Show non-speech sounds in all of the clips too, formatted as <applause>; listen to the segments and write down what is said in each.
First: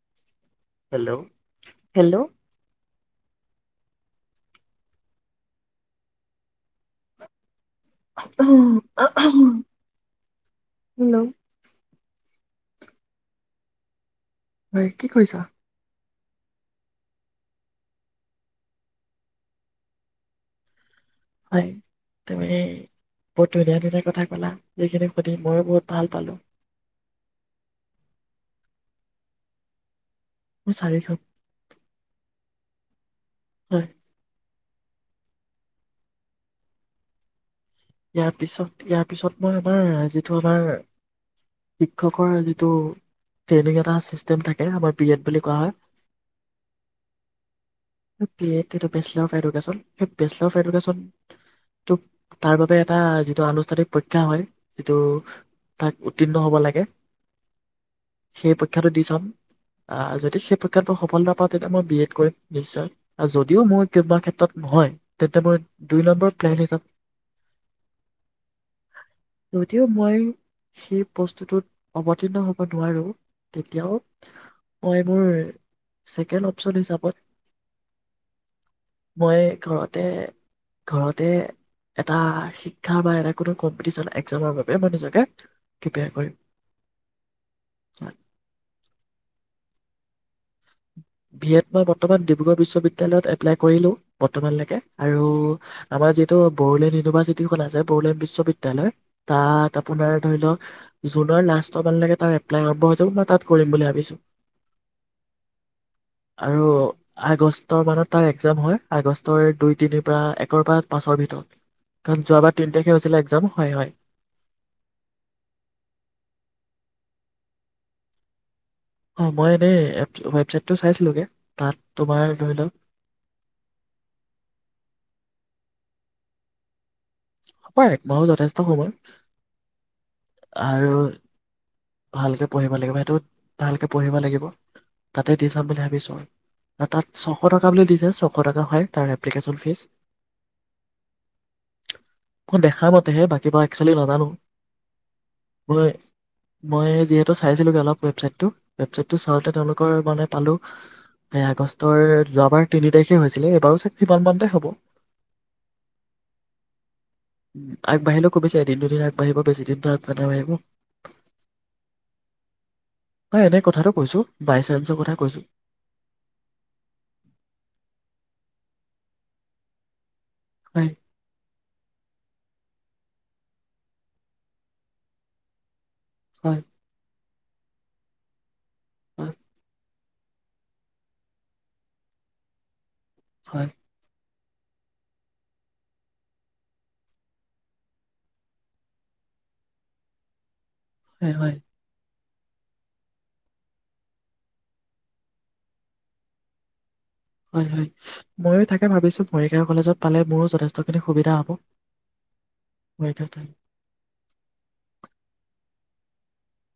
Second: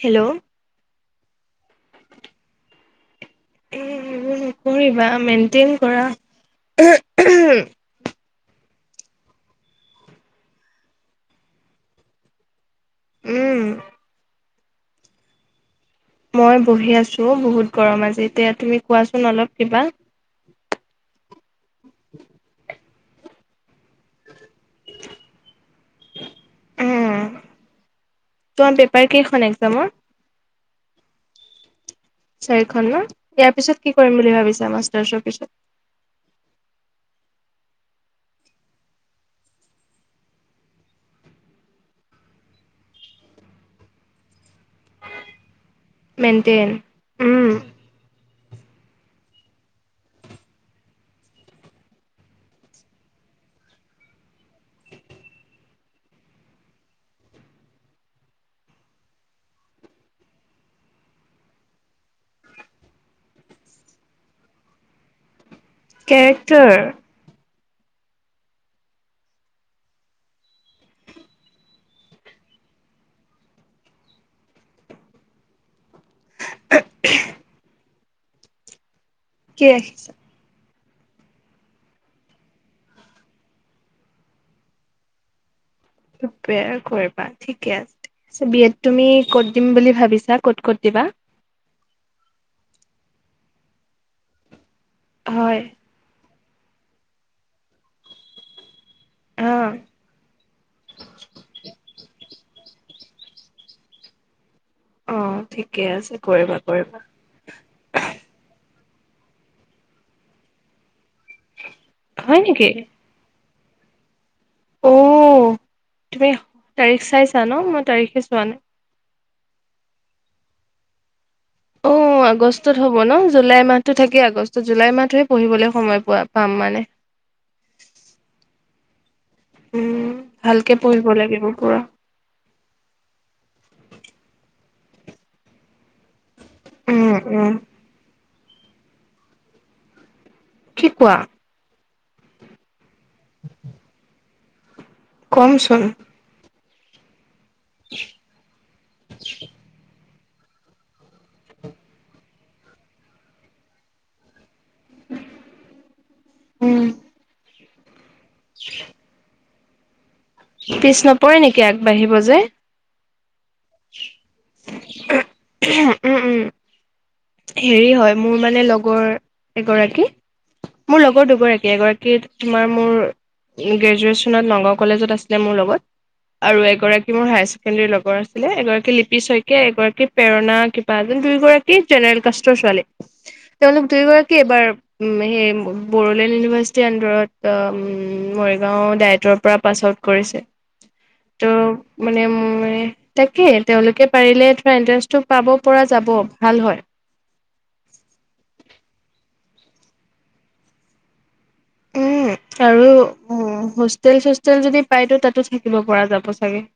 Hello! Hello hello এ এইবোৰ নকৰিবা মেইনটেইন কৰা হেল্ল' উম ঐ কি কৰিছা মই বহি আছো বহুত গৰম আজি এতিয়া তুমি কোৱাচোন অলপ কিবা হয় তুমি বহুত ধুনীয়া ধুনীয়া কথা ক'লা এইখিনি সুধি মই বহুত ভাল পালোঁ উ তোমাৰ পেপাৰ কেইখন এক্জামৰ মোৰ চাৰিখন এখন ন ইয়াৰ পিছত হয় কি কৰিম বুলি ভাবি মাষ্টাৰছ পিছত ইয়াৰ পিছত ইয়াৰ পিছত মই আমাৰ যিটো আমাৰ শিক্ষকৰ যিটো ট্ৰেইনিং এটা চিষ্টেম থাকে আমাৰ বি এড বুলি কোৱা হয় মেইনটেইন উম ডেই বে এডন তাৰ বাবে এটা যিটো আনুষ্ঠানিক পৰীক্ষা হয় যিটো তাক উত্তীৰ্ণ হ'ব লাগে সেই পৰীক্ষাটো দি চাম আহ যদি সেই পৰক্ষাত মই সফলতা পাওঁ তেন্তে মই বি এড কৰিম নিশ্চয় আৰু যদিও মোৰ কা ক্ষেত্ৰত নহয় তেন্তে মই দুই নম্বৰ প্লেন কেৰেক্টাৰ যাব যদিও মই সেই বস্তুটোত অৱতীৰ্ণ হ'ব নোৱাৰো তেতিয়াও মই মোৰ ছেকেণ্ড অপচন হিচাপত মই কি ঘৰতে ৰাখিছা ঘৰতে এটা শিক্ষা বা এটা কোনো কম্পিটিচন এক্জামৰ বাবে মই নিজকে প্ৰিপেয়াৰ কৰিম প্ৰীপেয়াৰ কৰিবা ঠিকে আছে বি এড তুমি ক'ত দিম বুলি ভাবিছা ক'ত ক'ত দিবা ভিয়েটনাম বৰ্তমান ডিব্ৰুগড় বিশ্ববিদ্য়ালয়ত এপ্লাই কৰিলোঁ বৰ্তমানলৈকে আৰু হয় আমাৰ যি তো বড়োলেণ্ড ইউনিভাৰ্চিটিখন আছে বড়োলেড বিশ্ববিদ্যালয় অ তাত আপোনাৰ ধৰি লওক জুনৰ লাষ্ট মানলৈকে তাৰ এপ্লাই আৰম্ভ মই তাত কৰিম বুলি ভাবিছো অ ঠিকে আছে কৰিবা আৰু কৰিবা আগষ্টৰ মানত তাৰ এক্জাম হয় আগষ্টৰ দুই তিনিৰ পৰা একৰ পৰা পাঁচৰ ভিতৰত কাৰণ হয় যোৱাবাৰ তিনি নেকি তাৰখে হৈছিলে এক্জাম হয় হয় অ তুমি তাৰিখ চাইছা ন মই তাৰিখে চোৱা নাই হয় মই এনেই ৱেবচাইট টো চাইছিলোগে তাত অ তোমাৰ ধৰি লওক আগষ্টত হ'ব ন জুলাই মাহতো থাকেই আগষ্টত জুলাই মাহটোহে পঢ়িবলৈ সময় পোৱা পাম মানে হ একমাহৰ যথেষ্ট সময় উম, ভালকে আৰু পঢ়িব লাগিব পুৰা ভালকে পঢ়িব লাগিব সেইটো ভালকে পঢ়িব লাগিব তাতে দি চাম বুলি ভাবিছো তাত উম, ছশ উম, টকা বুলি দিছে ছশ শ টকা হয় তাৰ এপ্লিকেশ্যন ফীজ কি কোৱা মই দেখা মতেহে বাকী বা একচোৱেলি নাজানো কমচোন মই মই যিহেতু চাইছিলগে অলপ ৱেবচাইটটো ৱেবচাইটটো চাওঁ তেওঁলোকৰ মানে পালো এই আগষ্টৰ যোৱাবাৰ তিনি তাৰিখে হৈছিলে এইবাৰ কিমান মানতে হ'ব উম আগ বাহিৰত খুব বেছি এদিন দুদিন আগবাঢ়ি বেছিদিন পথা ভাইব পৰে নেকি আগবাঢ়িব যে হয় এনে কথাটো কৈছো বাই চান্সৰ কথা কৈছো উম উম হেৰি হয় মোৰ মানে লগৰ এগৰাকী হয় মোৰ লগৰ দুগৰাকী এগৰাকী তোমাৰ মোৰ গ্ৰেজুৱে্বনত নগাঁও কলেজত আছিলে মোৰ লগত হয় আৰু এগৰাকী মোৰ হায়াৰ ছেকেণ্ডেৰী লগৰ আছিলে লিপি হয় শইকীয়া এগৰাকী প্ৰেৰণা কিবা এ যেন দুয়ো গৰাকী জেনেৰেল কষ্ট ছোৱালী হয় তেওঁলোক দুয়োগৰাকী এইবাৰ উ সেই বড়োলেণ্ড ইউনিভাৰ্চিটিৰ আন্দাৰত মৰিগাও ডায়টৰ পৰা পাছ আউট কৰিছে হয় হয় ত' মানে তাকে তেওঁলোকে পাৰিলে ধৰা এণ্টাৰেঞ্চটো পাব পৰা যাব ভাল হয় হয় হয় ময়ো তাকে ভাবিছো মৰিগাঁও কলেজত পালে মোৰো যথেষ্টখিনি সুবিধা হ'ব উম আৰু মৰিগাঁও হোষ্টেল চোষ্টেল যদি পাইতো তাতো থাকিব পৰা যাব চাগে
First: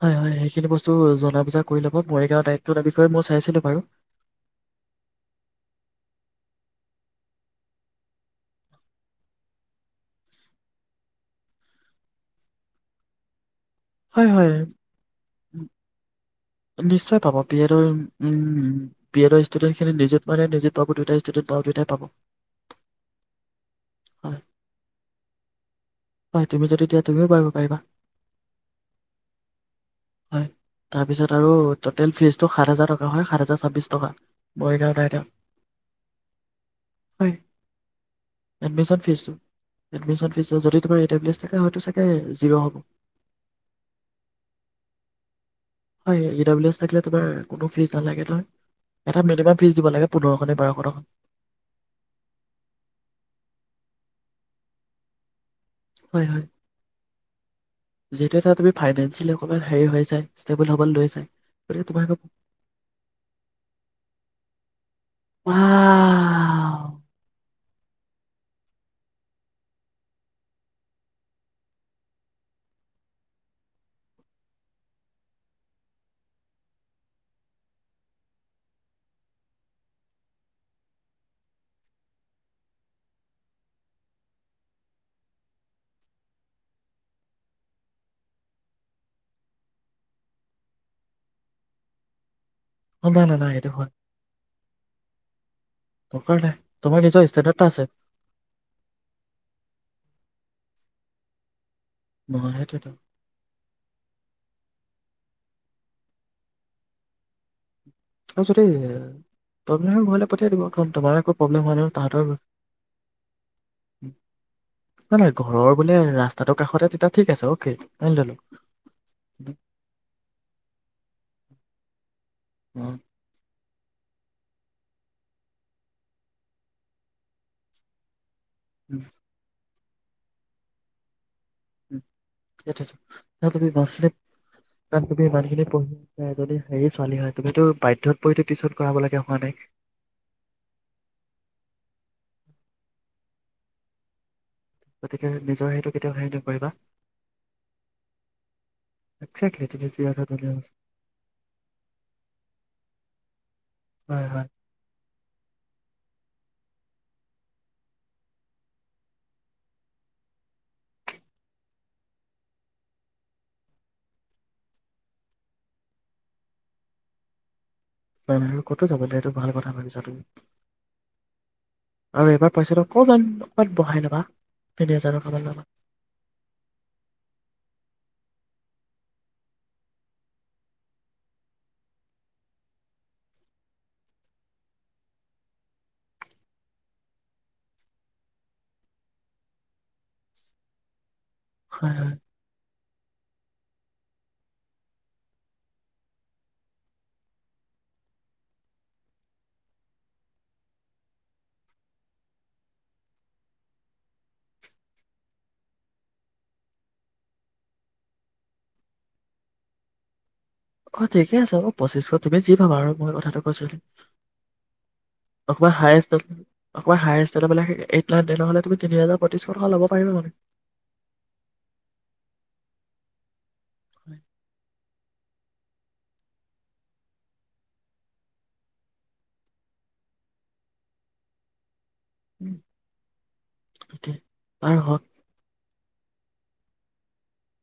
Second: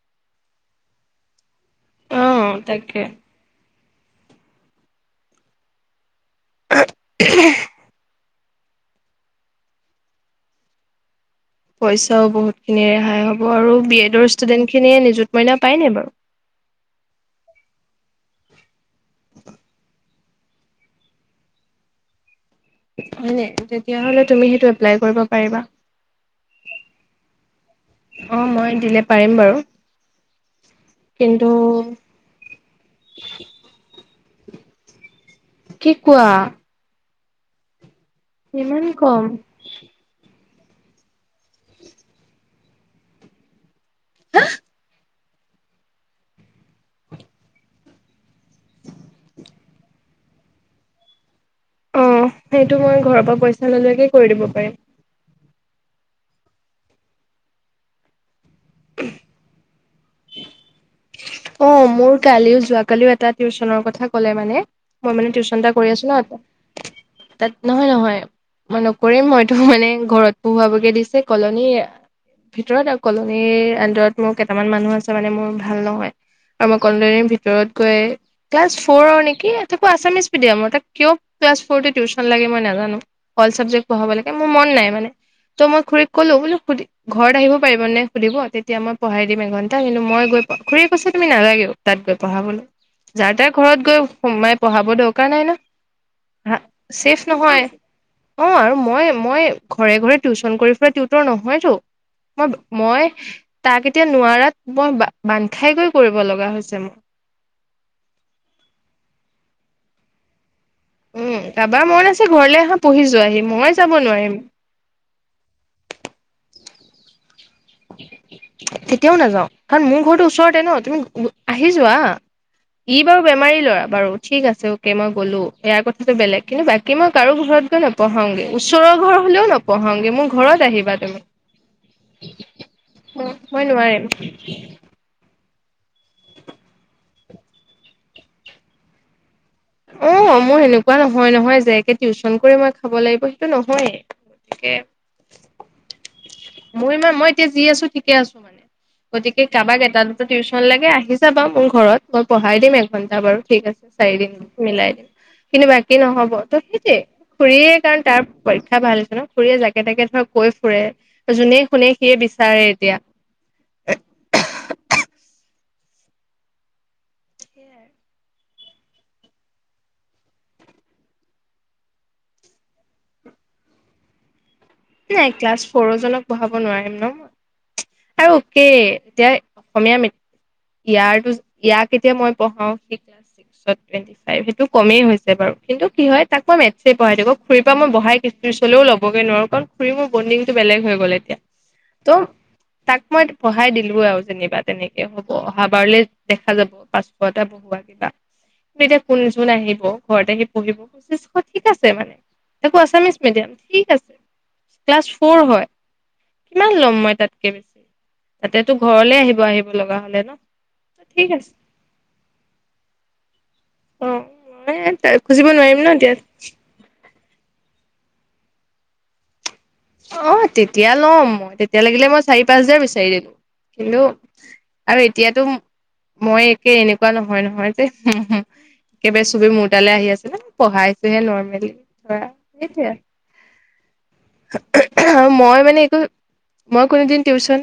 হয় হয় সেইখিনি বস্তু জনা বুজা কৰি ল'ব অ মৰিগাঁৱৰ দায়িত্ব তাকে বিষয়ে মই চাইছিলো বাৰু <inaudible> পইচাও বহুত খিনি ৰেহাই হ'ব আৰু বি এডৰ হয় হয় ষ্টুডেন্ খিনিয়ে মইনা উম, পায় জানো নিশ্চয় পাব পি এডৰ পি এডৰ ষ্টুডেণ্টখিনি নিজে মানে নিজে পাব দুয়টাই ষ্টুডেণ্ট প দুয়টাই পাব অঁ তেতিয়া হলে সেই তো হয় তুমিও এপ্লাই কৰিব পাৰিবা হয় তুমি যদি দিয়া তুমিও পাৰিব পাৰিবা অঁ মই দিলে পাৰিম বাৰু হয় তাৰপিছত কিন্ত আৰু টেল ফিজটো সাত হাজাৰ টকা হয় সাত হাজাৰ ছাব্বিছ টকা মৰিগাঁৱত তাইত কি কোৱা হয় ইমান এডমিন ফিজ কম এডমিন হয় হ'ব হাঁ হয় ই ড এছ থাকিলে তোমাৰ কোনো ফিজ নালাগে নহয় এটা মিনিমাম ফিজ দিব লাগে পোন্ধৰখনে বাৰশ টকা অঁ সেইটো মই ঘৰৰ পৰা পইচাঁ লৈকে কৰি দিব পাৰিম হয় হয় যেতিয়া তুম ফাইনেঞ্চিয়েলি অকনমান হেৰি ষ্টেবল হ'ব লৈ চাই অঁ মোৰ কালিও যোৱা কালিও এটা টিউচনৰ কথা ক'লে মানে মই মানে টিউচন এটা কৰি আছো ন ৱাও তাত নহয় নহয় মই নকৰিম হয়ইতো মানে ঘৰত পোহোৱাবগৈ দিছে কলনীৰ ভিতৰত আৰু কলনীৰ আডৰত মোৰ কেইটামান মানুহ আছে মানে মোৰ ভাল নহয় আৰু মই কলো ভিতৰত গৈ ক্লাছ ফৰ নেকি আছামিছ মিডিয়ামৰ ত কিয় ক্লাছ ফ'ৰ টিউচন লাগে মই নাজানো অল চাবজেক্ট পঢ়াব লাগে মোৰ মন নাই মানে ত' মই খুুৰী কলো বোলো সুধি ঘৰত আহিব পাৰিব নে সুধিব তেতিয়া মই পঢ়াই দিম এঘন্টা কিন্তু মই গৈ খী পইচাঁ তুমি নালাগে তাত গৈ পঢ়াবলৈ অ নাই যাৰ নাই তাৰ নাই সেইটো ঘৰত হয় গৈ সোমাই পঢ়াব দৰকাৰ নাই ন দৰকাৰ নাই হ তোমাৰ ছেফ নিজৰ ষ্টেণ্ডাৰ্ড নহয় এটা আছে অঁ আৰু মই মই ঘৰে ঘৰে টিউশচন কৰি লোকৰ নহয়তো মই নহয় সেইটোৱেতো মই তাক এতিয়া নোৱাৰাত মই বাল লাহেকৈ কৰিব লগা হৈছে মোক তাৰপিছতে তই ঘৰলৈ পঠিয়াই দিব তোমাৰ এক উম প্ৰব্লেম কাৰোবাৰ মন আছে তাহাতৰ বো ঘৰলে আহা পঢ়ি যোৱাহি মই যাব নোৱাৰিম ৰাস আকাশতেতিয়া ঠিক আছে অ'কে মানি ললো তেতিয়াও নাযাও কাৰণ মোৰ ঘৰটো ওচৰতে ন তুমি আহি যোৱা হ অ উম, ই বাৰু বেমাৰী লৰা বাৰু ঠিক আছে অকে মই গ'লো ইয়াৰ কথাটো বেলেগ কিন্তু বাকী মই কাৰো ঘৰত গৈ নপঢ়াওগে ওচৰৰ ঘৰ হ'লেও ন পহংগি মোৰ ঘৰত আহিবা তুমি উম সেইটোৱেটো। <unintelligible> মই নোৱাৰিম কাৰণ তুমি ইমান খিনি পঢ়ি পেলায় এজনী হেৰি ছোৱালী হয় তুমিতো বাধ্যত পৰিটো টিউচন কৰাব লগিয়া হোৱা নাই। অ', মোৰ সেনেকুৱা নহয়, নহয় যে, একে টিউচন কৰি মই খাব লাগিব সেইটো নহ'য়ে কে। গতিকে নিজৰ সেইটো কেতিয়াও হেৰি নকৰিবা মো ইমান মই এতিয়া যি আছো ঠিকে আছো মানে, গতিকে একজেক্টলি কাৰোবাক তুমি যি এটা, আছা দুটা ধুনীয়া টিউচন আছা লাগে আহি যাবা মোৰ ঘৰত মই পঢ়াই দিম এঘন্টা বাৰু ঠিক আছে চাৰি হয় হয় দিন। কিন্তু বাকী নহ'ব ত' সেইটোৱে খুৰীয়ে কাৰণ তাৰ পৰীক্ষা ভাল হৈছে ন, খুৰীয়ে জাকে তাকে ধৰ কৈ ফুৰে যোনে শুনে সিয়ে বিচাৰে এতিয়া। ক'তো যাবলৈ এইটো ভাল কথা ভাবিছা তুমি আৰু এবাৰ পইছাটো অকমান, মান বহাই ল'বা। তিনি হাজাৰ নাই টকামান ক্লাছ ল'বা ফৰ জনক বঢ়াব নোৱাৰিম ন? আৰু এতিয়া অসমীয়া ইয়াৰো ইয়াক এতিয়া মই পঢ়াও সি <unintelligible> ফাইভ সেইটো কমেই হৈছে বাৰু কিন্তু কি হয়, তাক মই মেথছেই পঢ়াই থাকো খুৰীৰ পৰা মই বঢ়াই পিছলেও ল'বগে নোৱাৰো কাৰণ খুৰি মোৰ বণ্ডিংটো বেলেগ হৈ গ'ল এতিয়া। হয়, হয়। ত' তাক মই পঢ়াই দিলো আৰু যেনিবা তেনেকে হ'ব অহাবাৰলে দেখা যাব পাঁচশটা বহুৱা কিবা, কিন্তু এতিয়া কোন যোন আহিব ঘৰত আহি পঢ়িব গুচি যাব ঠিক আছে মানে তাকো আচামিছ মিডিয়াম ঠিক আছে ক্লাছ ফৰ হয়, কিমান ল'ম মই তাতকে বেছি তাতেতো ঘৰলে আহিব আহিব লগা হ'লে ন। অ', ঠিকে আছে পঁচিশ তুমি যি ভাবা আৰু মই কথাটো অ', মই খুজিব অকমান নোৱাৰিম ন হায়ষ্ট, এতিয়া। অকমান হায়ষ্ট <unintelligible> তিনি হাজাৰ পঁয়ত্ৰিছশ টকা ল'ব পাৰিবা মানে অ', তেতিয়া ল'ম মই তেতিয়া লাগিলে মই চাৰি, পাঁচ হাজাৰ বিচাৰি দিলো কিন্তু হয়। আৰু এতিয়াতো মই একে এনেকুৱা নহয, নহয় যে, একেবাৰে চবে মোৰ তালৈ আহি আছে পঢ়াইচোহে নৰ্মেলি <unintelligible> আৰু <unintelligible> মই মানে একো মই কোনোদিন টিউচন,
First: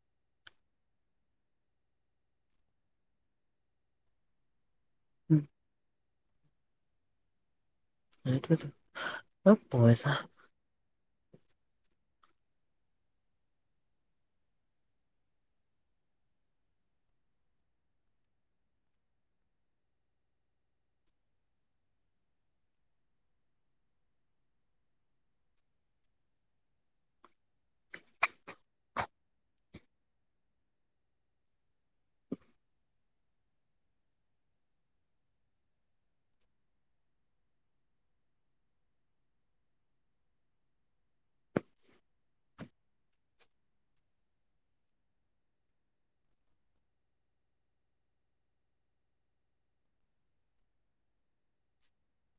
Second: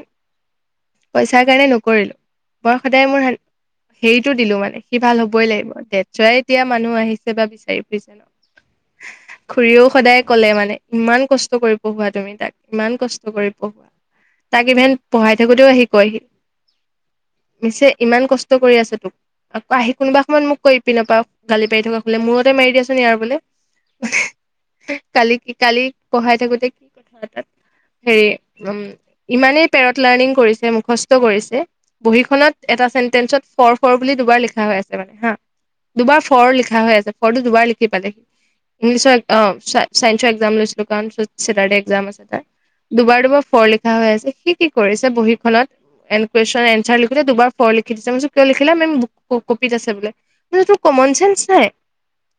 পইচাৰ কাৰণে নকৰিলোঁ মই সদায় মোৰ হেৰিটো দিলোঁ মানে ভাল উম হ'বই লাগিব তে <unintelligible> এতিয়া মানুহ আহিছে বা বিচাৰিব সেইটোৱেতো অ খুৰীয়েও পইচা সদায় ক'লে মানে ইমান কচ কৰি পঢ়োৱা তুমি তাক, ইমান কষ্ট কৰি পঢ়োৱা তাক ইভেন পঢ়াই থাকোতেও আহি কয়হি মিছে ইমান কষ্ট কৰি আছে তোক আকৌ আহি কোনোবা সময়ত মোক কয় ইপিনপা গালি পাৰি থকা সুনিলে মূৰতে মাৰি দিয়াচোন ইয়াৰ বোলে। কালি, কালি পঢ়াই থাকোতে কি কথা হেৰি উম, ইমানেই পেৰট লাৰ্ণিং কৰিছে, মুখস্থ কৰিছে বহীখনত এটা চেন্টেচত ফৰ, ফৰ বুলি দুবাৰ লিখা হৈ আছে মানে হা, দুবাৰ ফৰ লিখা হৈ আছে ফৰটো দুবাৰ লিখি পালে ইংলিছৰ অ', চাই-চাইন্সৰ একজাম লৈছি চেটাৰ ডে একজাম আছে তাৰ দুবাৰ, দুবাৰ ফৰ লিখা হৈ আছে সি কি কৰিছে বহীখনত এন কুৱেশন এনচাৰ লিখোঁতে দুবাৰ ফৰ লিখি দিছে কিয় লিখিলা মেম কপিত আছে বোলে কমন চেন্স নাই?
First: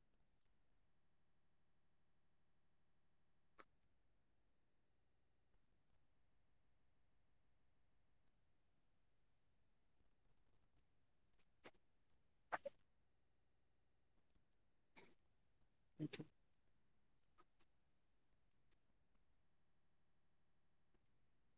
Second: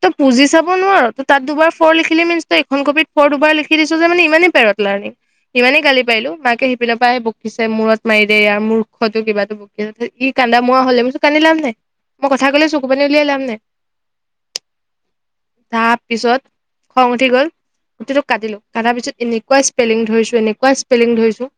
ত' পুজি চাব নোৱাৰো ত' তাত দুবাৰ ফৰ লিখিলি মিনচ তখন কপিত দুবাৰ লিখি দিছোঁ যে, মানে ইমানেই পেৰত লাৰ্ণিং ইমানেই গালি পাৰিলো মাকে সিপিনৰ পৰা বকিছে মূৰত মাৰি দে ইয়াৰ, মুৰ্খতো কিবাটো বকিছে ই কান্দা মোৱো হ'লে কান্দি লাভ নাই মই কথা ক'লে চকু পানী উলিয়াই লাভ নাই। তাৰ পিছত খং উঠি গ'ল গোটেইটো কাটিলোঁ, কাটাৰ পিছত এনেকুৱা স্পেলিং ধৰিছো, এনেকুৱা স্পেলিং ধৰিছো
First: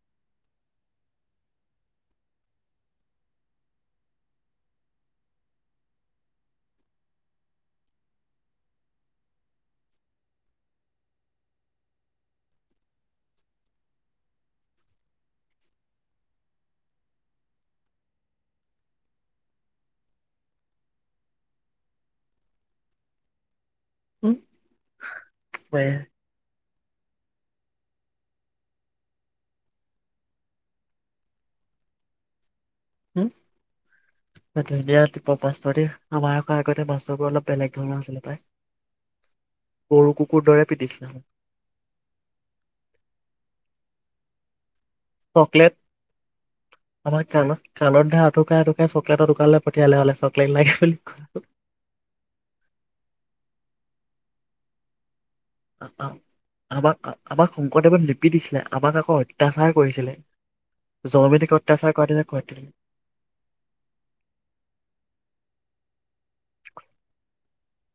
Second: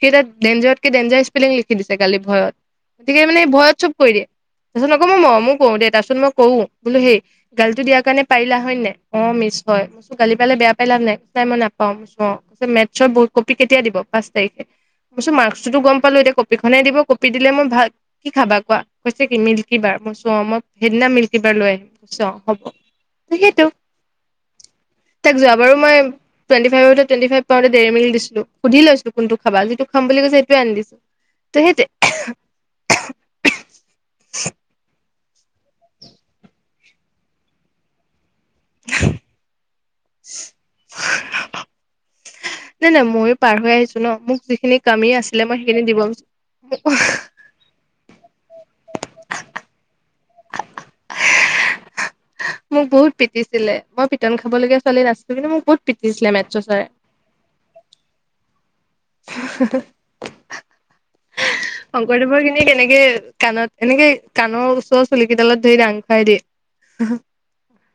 সেই এটা ডেঞ্জাৰতকে, ডেঞ্জাৰৰ স্পেলিং লিখি দিছে গালি ভয়ত, গতিকে মানে ভয়ত চব কৈ দিয়ে তাৰপিছত আকৌ মই মঅমো কৰো দেই, তাপিচত মই কোউ বোলো হেই, গালিটো দিয়াৰ কাৰণে পাৰিলা হয়, নে নাই? অ', মিছ হয়। গালি পালে বেয়া পাই লাভ নাই। নাই মই নাপাওঁ অ', মেথছৰ ব কপি কেতিয়া দিব? পাঁচ তাৰিখে মাৰ্কচটোতো গম পালো এতিয়া কপিখনেই দিব কপি দিলে মই ভাল কি খাবা কোৱা? কৈছে কি মিল্কি বাৰ মই কৈছোঁ অ', সেইদিনা মিল্কি বাৰ লৈ আহিম কৈ অ', হ'ব সেইটো। উম। তাক যোৱা বাৰু মই <unintelligible> পই- <unintelligible> টুৱেন্টি ফাইভ পাওঁতে দেৰিমিল্ক দিছিলো, সুধি লৈছো কোনটো খাবা যিটো খাম বুলি কৈছে সেইটো আনি দিছোঁ সেইটোৱে উম, <unintelligible> মাষ্টৰ দেই, আমাৰ আকৌ আগতে মাষ্টৰবোৰ অলপ বেলেগ ধৰণৰ আছিলে পায়। গৰু কুকুৰ দৰে পিটিছিলে নাই নাই ময়ো পাৰ হৈ আহিছো ন মোক যিখিনি কামি আছিলে মই চকলেট সেইখিনি দিব বিচাৰোঁ। আমাৰ কাণৰ কাণৰ ধা আঁঠুকৰাই আঁঠু। কৰাই চকলেট টুকালে পঠিয়ালে হ'লে চ <unintelligible> মোক বহুত পিটিছিলে মই পিটন খাবলগীয়া ছোৱালী নাছিলো আমাক আমাক শংকৰদেৱক লিপি দিছিলে আমাক আকৌ অত্যাচাৰ কৰিছিলে। জননৈতিক <inaudible> অত্যাচাৰ কৰা দিনা শংকৰদেৱৰ কৰিছিলে। খিনি কেনেকে কাণত এনেকে কাণৰ ওচৰৰ চুলকেইডালত ধৰি ডাঙ <unintelligible>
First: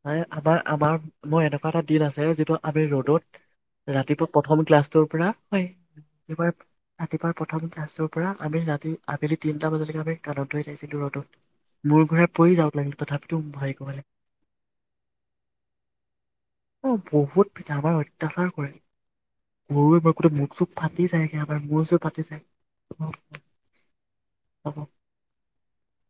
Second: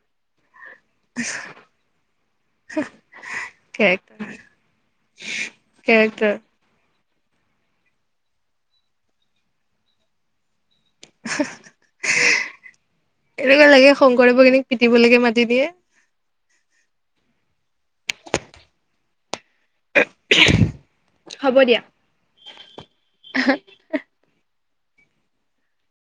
ন আমাৰ আমাৰ মোৰ এনেকুৱা এটা দিন আছে যে আমি ৰ'দত কেৰেক্টাৰ ৰাতিপুৱা প্ৰথম ক্লাছটোৰ পৰা হয় কেৰেক্টাৰ এইবাৰ ৰাতিপুৱা প্ৰথম ক্লাছটোৰ পৰা আমি ৰাতি আবেলি তিনিটা বজালৈকে আমি কানত থৈ থাইছিলো ৰ'দত মোৰ ঘূৰা পৰি যাওক লাগিল তথাপিতো <inaudible> পিটিবলেকে মাটি দিয়ে অ বহুত আমাৰ অত্যাচাৰ কৰে গৰুৱে মাৰ গোট মখ চুখ ফাটি যায় আমাৰ মোৰচ ফাটি যায় অ <inaudible>